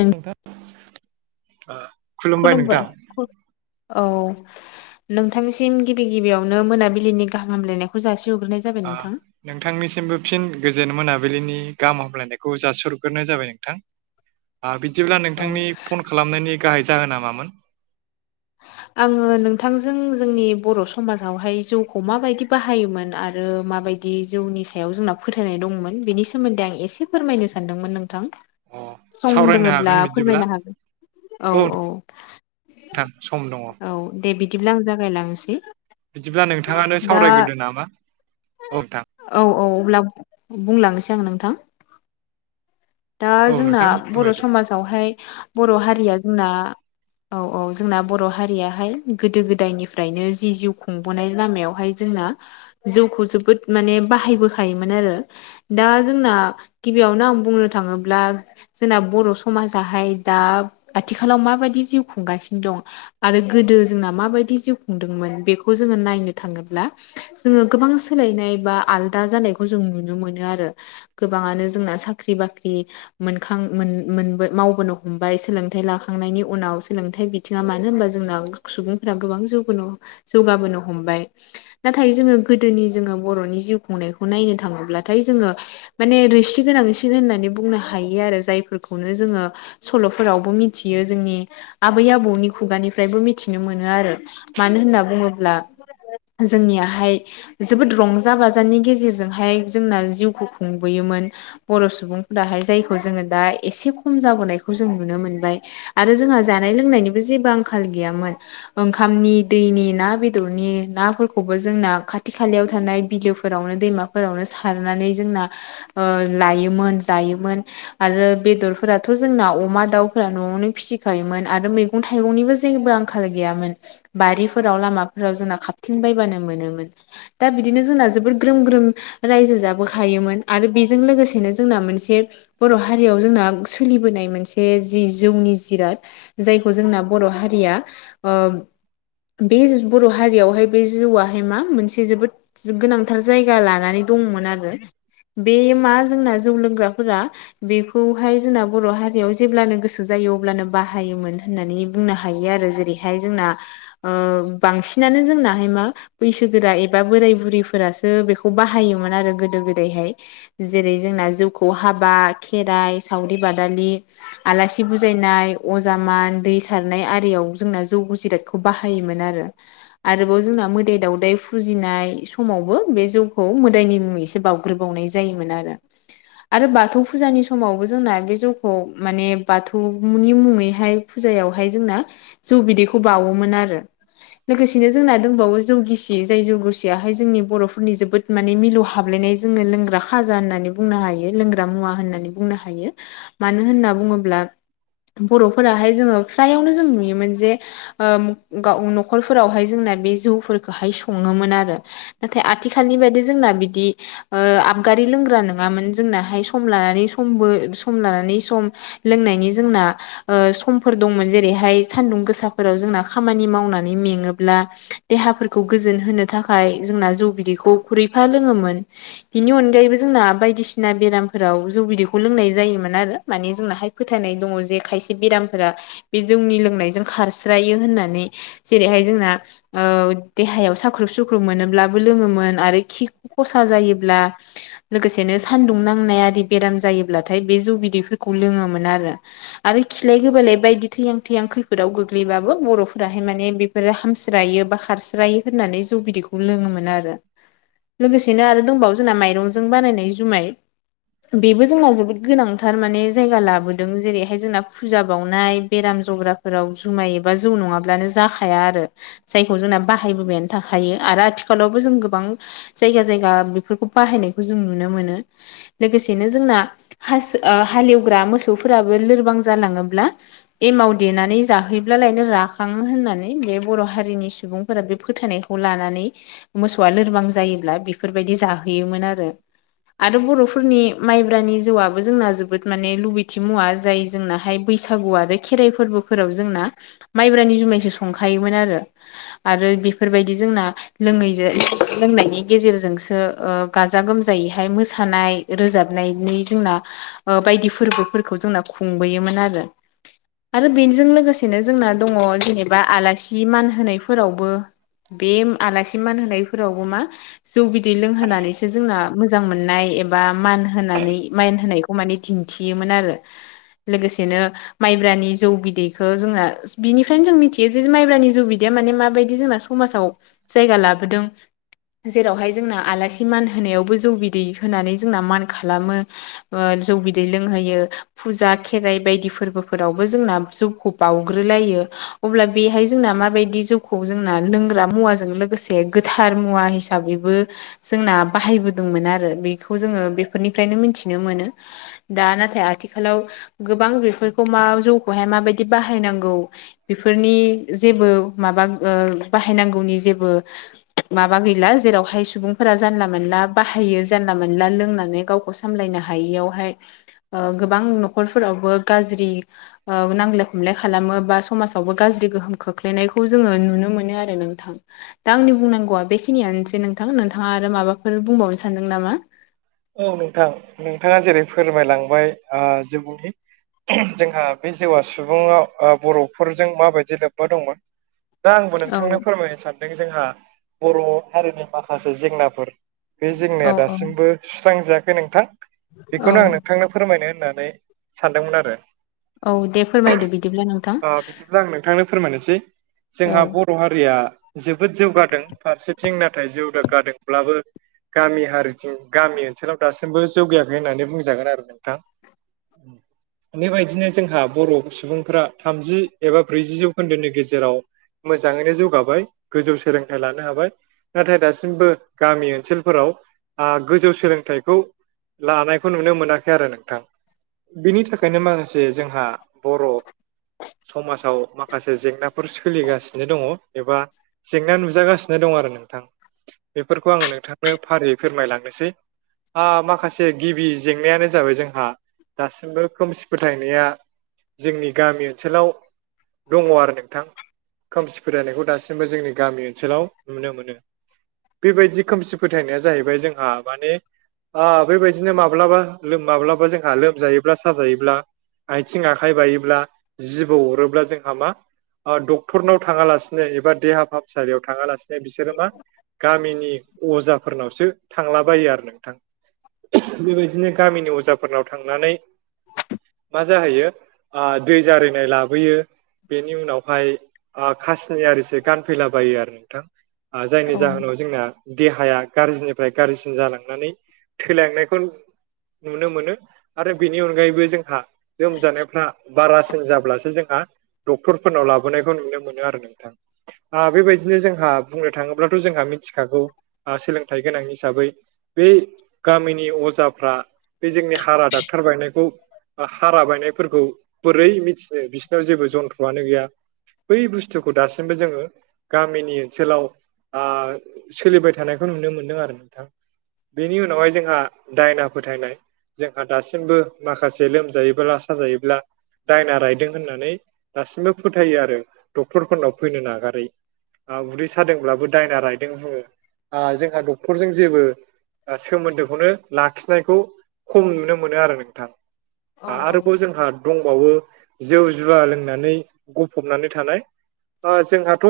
नों नोंथां ओ खुलुमबाय औ नोंथांनिसिम गिबि गिबियावनो मोनाबिलिनि गाहाम हामलायनायखौ जासि हरग्रोनाय आ नोंथांनिसिमबो फिन गोजोन मोनाबिलिनि गाहाम हामलायनायखौ जासिहरग्रोनाय जाबाय नोंथां। ओ बिदिब्ला औ नोंथांनि फन खालामनायनि गाहाय जाहोना मामोन? आङो नोंथांजों जोंनि बर' समाजावहाय जौखौ माबायदि बाहायोमोन आरो माबायदि दि जौनि सायाव जोंना फोथायनाय दंमोन बिनि सोमोन्दै आं एसे फोरमायनो सानदोंमोन नोंथां अ सम सावरायनो हागोन दङ'ब्ला बिदिब्ला फोरमायनो हागोन औ औ थां सम दङ' औ दे बिदिब्ला आं जागायलांनोसै बिदिब्ला नोंथाङानो दा सावरायग्रोदो नामा औ नोंथां औ औ अब्ला बुंलांनोसै आङो नोंथां दा औ जोंना नोंथां बर' फोरमायदो। समाज जावहाय बर' हारिया जोंना औ औ जोंना बर' हारियाहाय गोदो गोदायनिफ्रायनो जि जिउ खुंबोनाय लामायावहाय जोंना जौखौ जोबोद माने बाहायबोखायोमोन आरो दा जोंना गिबियावनो आं बुंनो थाङोब्ला जोंना बर' समाजाहाय दा आथिखालाव माबायदि जिउ खुंगासिनो दं आरो गोदो जोंना माबायदि जिउ खुंदोंमोन बेखौ जोङो नायनो थाङोब्ला जोङो गोबां सोलायनाय बा आलदा जानायखौ जों नुनो मोनो आरो गोबाङानो जोंना साख्रि बाख्रि मोनखां मोनो मोनो मावबोनो हमबाय सोलोंथाइ लाखांनायनि उनाव सोलोंथाइ बि बिथिङा मानो होनबा जोंना सुबुंफोरा गोबां जौ जौगाबोनो हमबाय नाथाय जोङो गोदोनि जोङो बर'नि जिउ खुंनायखौ नायनो थाङोब्लाथाय जोङो माने रोसि गोनांसिन होननानै बुंनो हायो आरो जायफोरखौनो जोङो सल'फोरावबो मिथियो जोंनि आबै आबौ नि खुगानिफ्रायबो मिथिनो मोनो आरो मानो होनना बुङोब्ला जोंनियाहाय जोबोद रंजा बाजानि गेजेरजोंहाय जोंना जिउखौ खुंबोयोमोन बर' सुबुंफोराहाय जायखौ जोङो दा एसे खम जाबोनायखौ जों नुनो मोनबाय आरो जोंहा जानाय लोंनायनिबो जेबो आंखाल गैयामोन ओंखामनि दैनि ना बेदरनि नाफोरखौबो जोंना खाथि खालायाव थानाय बिलो फोरावनो दैमाफोरावनो सारनानै जोंना ओ लायोमोन जायोमोन आरो बेदरफोराथ' जोंना अमा दाउफोरा न'आवनो फिसिखायोमोन आरो मैगं मैगं थाइगंनिबो जेबो आंखाल गैयामोन बारिफोराव लामाफोराव जोंना खाबथिं बायबानो मोनोमोन दा बिदिनो जोंना जोबोद ग्रोम ग्रोम रायजो जाबोखायोमोन आरो बेजों लोगोसेनो जोंना मोनसे बर' हारियाव जोंना सोलिबोनाय मोनसे जि जौनि जिराद जाय खौ जोंना बर' हारिया ओ बे बर' हारियावहाय बे जौआहाय मा मोनसे जोबोद गोनांथार जायगा लानानै दंमोन आरो बे मा जोंना जौ लोंग्राफोरा बेखौहाय जोंना बर' हारियाव जेब्लानो गोसो जायो अब्लानो बाहायोमोन होननानै बुंनो हायो आरो जेरैहाय जोंना ओ बांसिनानो जोंनाहाय मा बैसोगोरा एबा बोराय बुरिफोरासो बेखौ बाहायोमोन आरो गोदो गोदायहाय जेरै जोंना जौखौ हाबा खेराइ सावरि बादालि आलासि बुजायनाय अजामान दै सारनाय आरियाव जोंना जौखौ जिरादखौ बाहायोमोन आरो आरोबाव जोंना मोदाइ दावदाइ फुजिनाय समावबो बे जौखौ मोदायनि मुङैसो बावो ग्रोबावनाय जायोमोन आरो आरो बाथौ फुजानि समावबो जोंना बे जौखौ माने बाथौनि मुङैहाय। फुजायावहाय जोंना जौ बिदैखौ बावोमोन आरो। लोगोसेनो जोंना दंबावो जौगिसि जाय जौगिसियाहाय जोंनि बर'फोरनि जोबोद। माने मिलौ हाबलायनाय जोङो लोंग्रा खाजा होननानै बुंनो हायो लोंग्रा मुवा होननानै बुंनो हायो। मानो होनना बुङोब्ला बर'फोराहाय जोङो फ्रायावनो जों नुयोमोन जे। ओ गाव न'खरफोरावहाय जोंना बे जौफोरखौहाय सङोमोन आरो नाथाय आथिखालनि बायदि जोंना बिदि ओ आबगारि लोंग्रा नङामोन जोंनाहाय सम लानानै समबो सम लानानै सम। लोंनायनि जोंना ओ सम फोर दंमोन जेरैहाय सान्दुं गोसाफोराव जोंना खामानि मावनानै मेङोब्ला। देहाफोरखौ गोजोन होनो थाखाय जोंना जौ बिदैखौ खुरैफा लोङोमोन। बिनि अनगायैबो जोंना बायदिसिना बेरामफोराव जौ बिदैखौ लोंनाय जायोमोन आरो। माने जोंनाहाय फोथायनाय दङ जे खायसे बेराम फोरा बे जोंनि लोंनायजों खारस्रायो होननानै जेरैहाय जोंना देहायाव साख्रुब सुख्रुब मोनोब्लाबो लोङोमोन आरो खि खसा जायोब्ला लोगोसेनो सान्दुं नांनाय आरि बेराम जायोब्लाथाय बे जौ बिदैफोरखौ लोङोमोन आरो आरो खिलाय गोबालाय बायदि थैयां थैयां खैफोदाव गोग्लैबाबो बर'फोराहाय माने बेफोरो हामस्रायो बा खारस्रायो होननानै जौ बिदैखौ लोङोमोन आरो लोगोसेनो आरो दंबावो जोंना माइरंजों बानायनाय जुमाय बेबो जोंना जोबोद गोनांथार माने जायगा लाबोदों जेरैहाय जोंना फुजा बावनाय बेराम जब्राफोराव जुमाय एबा जौ नङाब्लानो जाखाया आरो जायखौ जोंना बाहायबोबायानो थाखायो आरो आथिखालावबो जों गोबां जायगा जायगा बेफोरखौ बाहायनायखौ जों नुनो मोनो। लोगोसेनो जोंना हासो हालेवग्रा मोसौफोराबो लोरबां जालाङोब्ला एमाव देनानै जाहैब्लालायनो राखाङो होननानै बे बर' हारिनि सुबुंफोरा बे फोथायनाय खौ लानानै मोसौआ लोरबां जायोब्ला बेफोरबायदि जाहोयोमोन आरो आरो बर'फोरनि माइब्रानि जौआआबो जोंना जोबोद माने लुबैथि मुवा जाय जोंनाहाय बैसागु आरो खेराइ फोरबोफोराव जोंना माइब्रानि जुमायसो संखायोमोन आरो आरो बेफोर बायदि जोंना लोङैजों लोंनायनि गेजेरजोंसो गाजा गोमजायैहाय मोसानाय रोजाबनायनि जोंना बायदि फोरबोफोरखौ जोंना खुंबोयोमोन आरो आरो बेनिजों लोगोसेनो जोंना दङ जेनेबा आलासि मान होनायफोरावबो बे आलासि मान होनोनायफोरावबो मा जौ बिदै लोंहोनानैसो जोंना मोजां मोननाय एबा मान होनानै माइन होनायखौ माने दिन्थियोमोन आरो लोगोसेनो माइब्रानि जौ बिदैखौो जोंना बिनिफ्रायनो जों मिथियो जे माइब्रानि जौ बिदैया माने माबायदि जोंना समाजाव जायगा लाबोदों जेरावहाय जोंना आलासि मान होनायावबो जौ बिदै होनानै जोंना मान खालामो जौ बिदै लोंहोयो फुजा खेराइ बायदि फोरबोफोरावबो जोंना जौखौ बाउग्रोलायो अब्ला बेहाय जोंना माबायदि जौ खौ जोंना लोंग्रा मुवाजों लोगोसे गोथार मुवा हिसाबैबो जोंना बाहायबोदोंमोन आरो बेखौ जोङो बेफोरनिफ्रायनो मिथिनो मोनो। दा नाथाय आथिखालाव गोबां बेफोरखौ मा जौखौहाय माबायदि बाहायनांगौ बेफोरनि जेबो माबा बाहायनांगौनि जेबो माबा गैला जेरावहाय सुबुंफोरा जानला मोनला बाहायो जानला मोनला लोंनानै गावखौ सामलायनो हायियावहाय गोबां न'खरफोरावबो गाज्रि। नांजलाय खमलाय खालामो बा समाजावबो गाज्रि गोहोम खोख्लैनायखौ जोङो नुनो मोनो आरो नोंथां दा आंनि बुंनांगौआ बेखिनियानोसै नोंथां नोंथाङा आरो माबाफोर बुंबावनो सानदों नामा औ नोंथां नोंथाङा जेरै फोरमायलांबाय सुबुंनि जोंहा बे जौवा सुबुङाव बर'फोरजों माबायदि लोब्बा दंमोन दा आंबो औ नोंथांनो फोरमायनो सानदों जोंहा बर' हारिनि माखासे जेंनाफोर बे औ जेंनाया औ दासिमबो सुस्रांजायाखै नोंथां औ बेखौनो आं नोंथांनो फोरमायनो होननानै सानदोंमोन आरो औ दे फोरमायदो बिदिब्ला नोंथां बिदिब्ला आं नोंथांनो फोरमायनोसै औ जोंहा बर बर' हारिया जोबोद जौगादों फारसे थिं नाथाय जौगादोंब्लाबो गामि हारिथिं गामि ओनसोलाव दासिमबो जौगायाखै होननानै बुंजागोन आरो नोंथां [inaudible] बेबायदिनो जोंहा बर' सुबुंफोरा थामजि एबा ब्रैजि जौखोन्दोनि गेजेराव मोजाङैनो जौगाबाय गोजौ सोलोंथाइ लानो हाबाय नाथाय दासिमबो गामि ओनसोलफोराव गोजौ सोलोंथाइखौ लानायखौ नुनो मोनाखै आरो नोंथां बिनि थाखायनो माखासे जोंहा बर' समाजाव माखासे जेंना फोर सोलिगासिनो दङ एबा जेंना नुजागासिनो दङ आरो नोंथां बेफोरखौ आङो नोंथांनो फारियै फोरमायलां नोसै आ माखासे गिबि जेंनायानो जाबाय जोंहा दासिमबो खोमसि फोथायनाया जोंनि गामि ओनसोलाव दङ आरो नोंथां खोमसि फरायनायखौ दासिमबो जोंनि गामि ओनसोलाव नुनो मोनो बेबायदि खोमसि फोथायनाया जाहैबाय जोंहा माने आ बेबायदिनो माब्लाबा लोम माब्लाबा जोंहा लोमजायोब्ला साजायोब्ला आथिं आखाइ बायोब्ला जिबौ अरोब्ला जोंहा मा डक्टरनाव थाङा लासिनो एबा देहा फाहामसालियाव थाङा लासिनो बिसोरो मा गामिनि अजाफोरनावसो थांलाबायो आरो नोंथां बेबायदिनो गामिनि अजाफोरनाव थांनानै मा जाहैयो आ दै जारिनाय लाबोयो बेनि उनावहाय खासिनि आरिसो गानफैलाबायो आरो नोंथां जायनि औ जाहोनाव जोंना देहाया गाज्रिनि फ्राय गारजिसिन जालांनानै थैलांनायखौ नुनो मोनो आरो बेनि अनगायैबो जोंहा लोमजानायफ्रा बारासिन जाब्लासो जोंहा डक्टरफोरनाव लाबोनायखौ नुनो मोनो आरो नोंथां आ बेबायदिनो जोंहा बुंनो थाङोब्लाथ जोंहा मिथिखागौ सोलोंथाइ गोनां हिसाबै बे गामिनि अजाफ्रा बे जोंनि हारा डाक्टार बायनाय खौ हारा बायनायफोरखौ बोरै मिथिनो बिसोरनाव जेबो जन्थ्रआनो गैया बै बुस्थुखौ दासिमबो जोङो गामिनि ओनसोलाव आ सोलिबाय थानायखौ नुनो मोन दों आरो नोंथां बेनि उनावहाय जोंहा दायना फोथायनाय जोंहा दासिमबो माखासे लोमजायोब्ला साजायोब्ला दायना रायदों होननानै दासिमबो फोथायो आरो डक्टरफोरनाव फैनो नागारै आ उदै सादोंब्लाबो दायना रायदों बुङो आ जोंहा डक्टरजों जेबो सोमोन्दोखौनो लाखिनायखौ खम नुनो मोनो आरो नोंथां औ आरोबाव जोंहा दंबावो जौ जुवा लोंनानै गफबनानै थानाय ओ जोंहाथ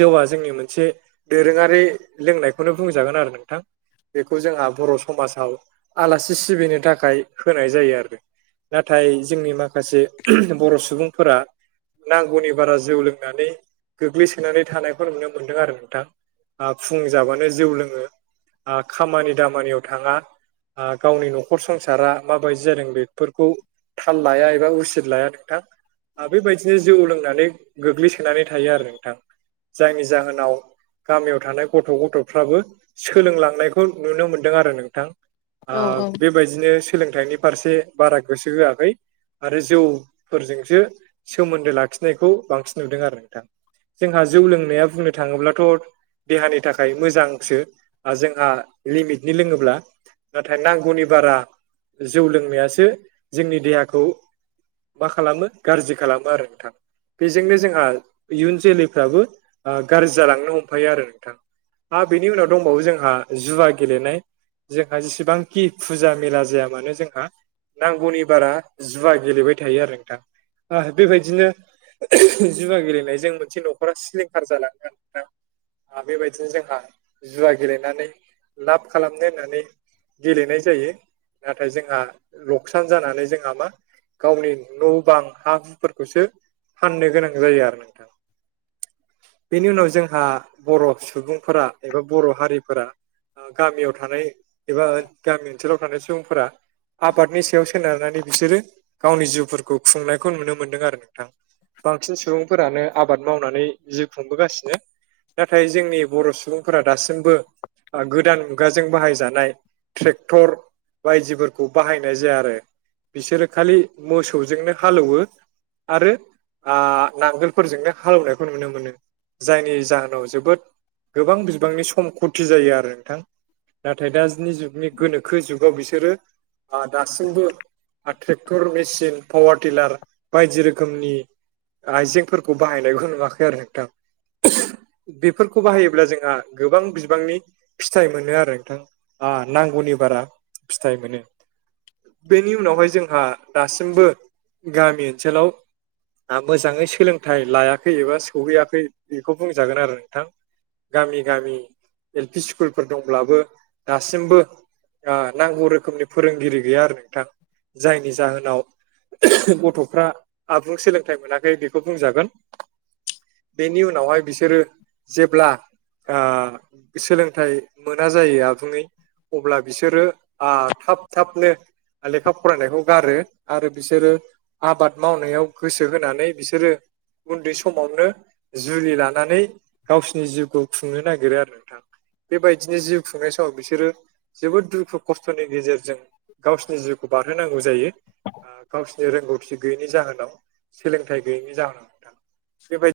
जौआ जोंनि मोनसे दोरोङारि लोंनायखौनो बुंजागोन आरो नोंथां बेखौ जोंहा बर' समाजाव आलासि सिबिनो थाखाय होनाय जायो आरो नाथाय जोंनि माखासे बर' सुबुंफोरा नांगौनि बारा जौ लोंनानै गोग्लैसोनानै थानायखौ नुनो मोन्दों आरो नोंथां ओ फुं जाबानो जौ लोङो खामानि दामानियाव थाङा आ गावनि न'खर संसारा माबायदि जादों बेफोरखौ थाल लाया एबा उसिद लाया नोंथां बेबायदिनो जौ लोंनानै गोग्लैसोनानै थायो आरो नोंथां जायनि जाहोनाव गामियाव थानाय गथ' गथ'फ्राबो सोलोंलांनायखौ नुनो मोनदों आरो नोंथां आ औ औ बे बायदिनो सोलोंथाइनि फारसे बारा गोसो होआखै आरो जौफोरजोंसो सोमोन्दो लाखिनायखौ बांसिन नुदों आरो नोंथां जोंहा जौ लोंनाया बुंनो थाङोब्लाथ देहानि थाखाय मोजांसो जोंहा लिमिटनि लोङोब्ला नाथाय नांगौनि बारा जौ लोंनायासो जोंनि देहाखौ मा खालामो गाज्रि खालामो आरो नोंथाङा बेजोंनो जोंहा इयुन जोलैफ्राबो गाज्रि जालांनो हमफायो आरो नों थां बेनि उनाव दंबावो जोंहा जुवा गेलेनाय जोंहा जेसेबांखि फुजा मेला जाया मानो जोंहा नांगौनि बारा जुवा गेलेबाय थायो आरो नोंथां बेबायदिनो जुुवा गेलेनायजों मोनसे न'खरा सिलिंखार जालांङो बेबायदिनो जोंहा जुवा गेलेनानै लाब खालामनो होननानै गेलेनाय जायो नाथाय जोंहा लखसान जानानै जोंहा मा गावनि न' बां हा हुफोरखौसो फाननो गोनां जायो आरो नोंथां [inaudible] बेनि उनाव जोंहा बर' सुबुंफोरा एबा बर' हारिफोरा गामियाव थानाय एबा गामि ओनसोलाव थानाय सुबुंफोरा आबादनि सायाव सोनारनानै बिसोरो गावनि जिउफोरखौ खुंनायखौ नुनो मोनदों आरो नोंथां बांसिन सुबुंफोरानो आबाद मावनानै जिउ खुंबोगासिनो नाथाय जोंनि बर' सुबुंफोरा दासिमबो गोदान मुगाजों बाहायजानाय ट्रेक्टर बायदिफोरखौ बाहायनाय जाया आरो बिसोरो खालि मोसौजोंनो हालौवो आरो नांगोलफोरजोंनो हालेवनायखौ नुनो मोनो जायनि जाहोनाव नाव जोबोद गोबां बिबांनि सम फुरथि जायो आरो नोंथां नाथाय दानि जुगनि गोनोखो जुगाव बिसोरो दासिमबो ट्रेक्टर मेसिन पावार टिलार बायदि रोखोमनि आइजेंफोरखौ बाहायनायखौ नुवाखै आरो नोंथां बेफोरखौ बाहायोब्ला जोंहा गोबां बिबांनि फिथाइ मोनो आरो नोंथां आ नांगौनि बारा फिथाइ मोनो बेनि उनावहाय जोंहा दासिमबो गामि ओनसोलाव मोजांङै सोलोंथाइ लायाखै एबा सौहैयाखै बेखौ बुंजागोन आरो नोंथां गामि गामि एल पि स्कुलफोर दंब्लाबो दासिमबो नांगौ रोखोमनि फोरोंगिरि गैया आरो नोंथां जायनि जाहोनाव गथ'फ्रा आबुं सोलोंथाइ मोनाखै बेखौ बुंजागोन बेनि उनावहाय बिसोरो जेब्ला सोलोंथाइ मोना जायो आबुङै अब्ला बिसोरो थाब थाबनो लेखा फरायनायखौ गारो आरो बिसोरो आबाद मावनायाव गोसो होनानै बिसोरो उन्दै समावनो जुलि लानानै गावसोरनि जिउखौ खुंनो नागिरो आरो नोंथां बेबायदिनो जिउ खुंनाय समाव बिसोरो जोबोद दुखु खस्थ'नि गेजेरजों जों गावसोरनि जिउखौ बारहोनांगौ जायो गाव रोंगौथि गैयैनि जाहोनाव सोलोंथाइ गैयैनि जाहोनाव नोंथां बेबायदि [inaudible]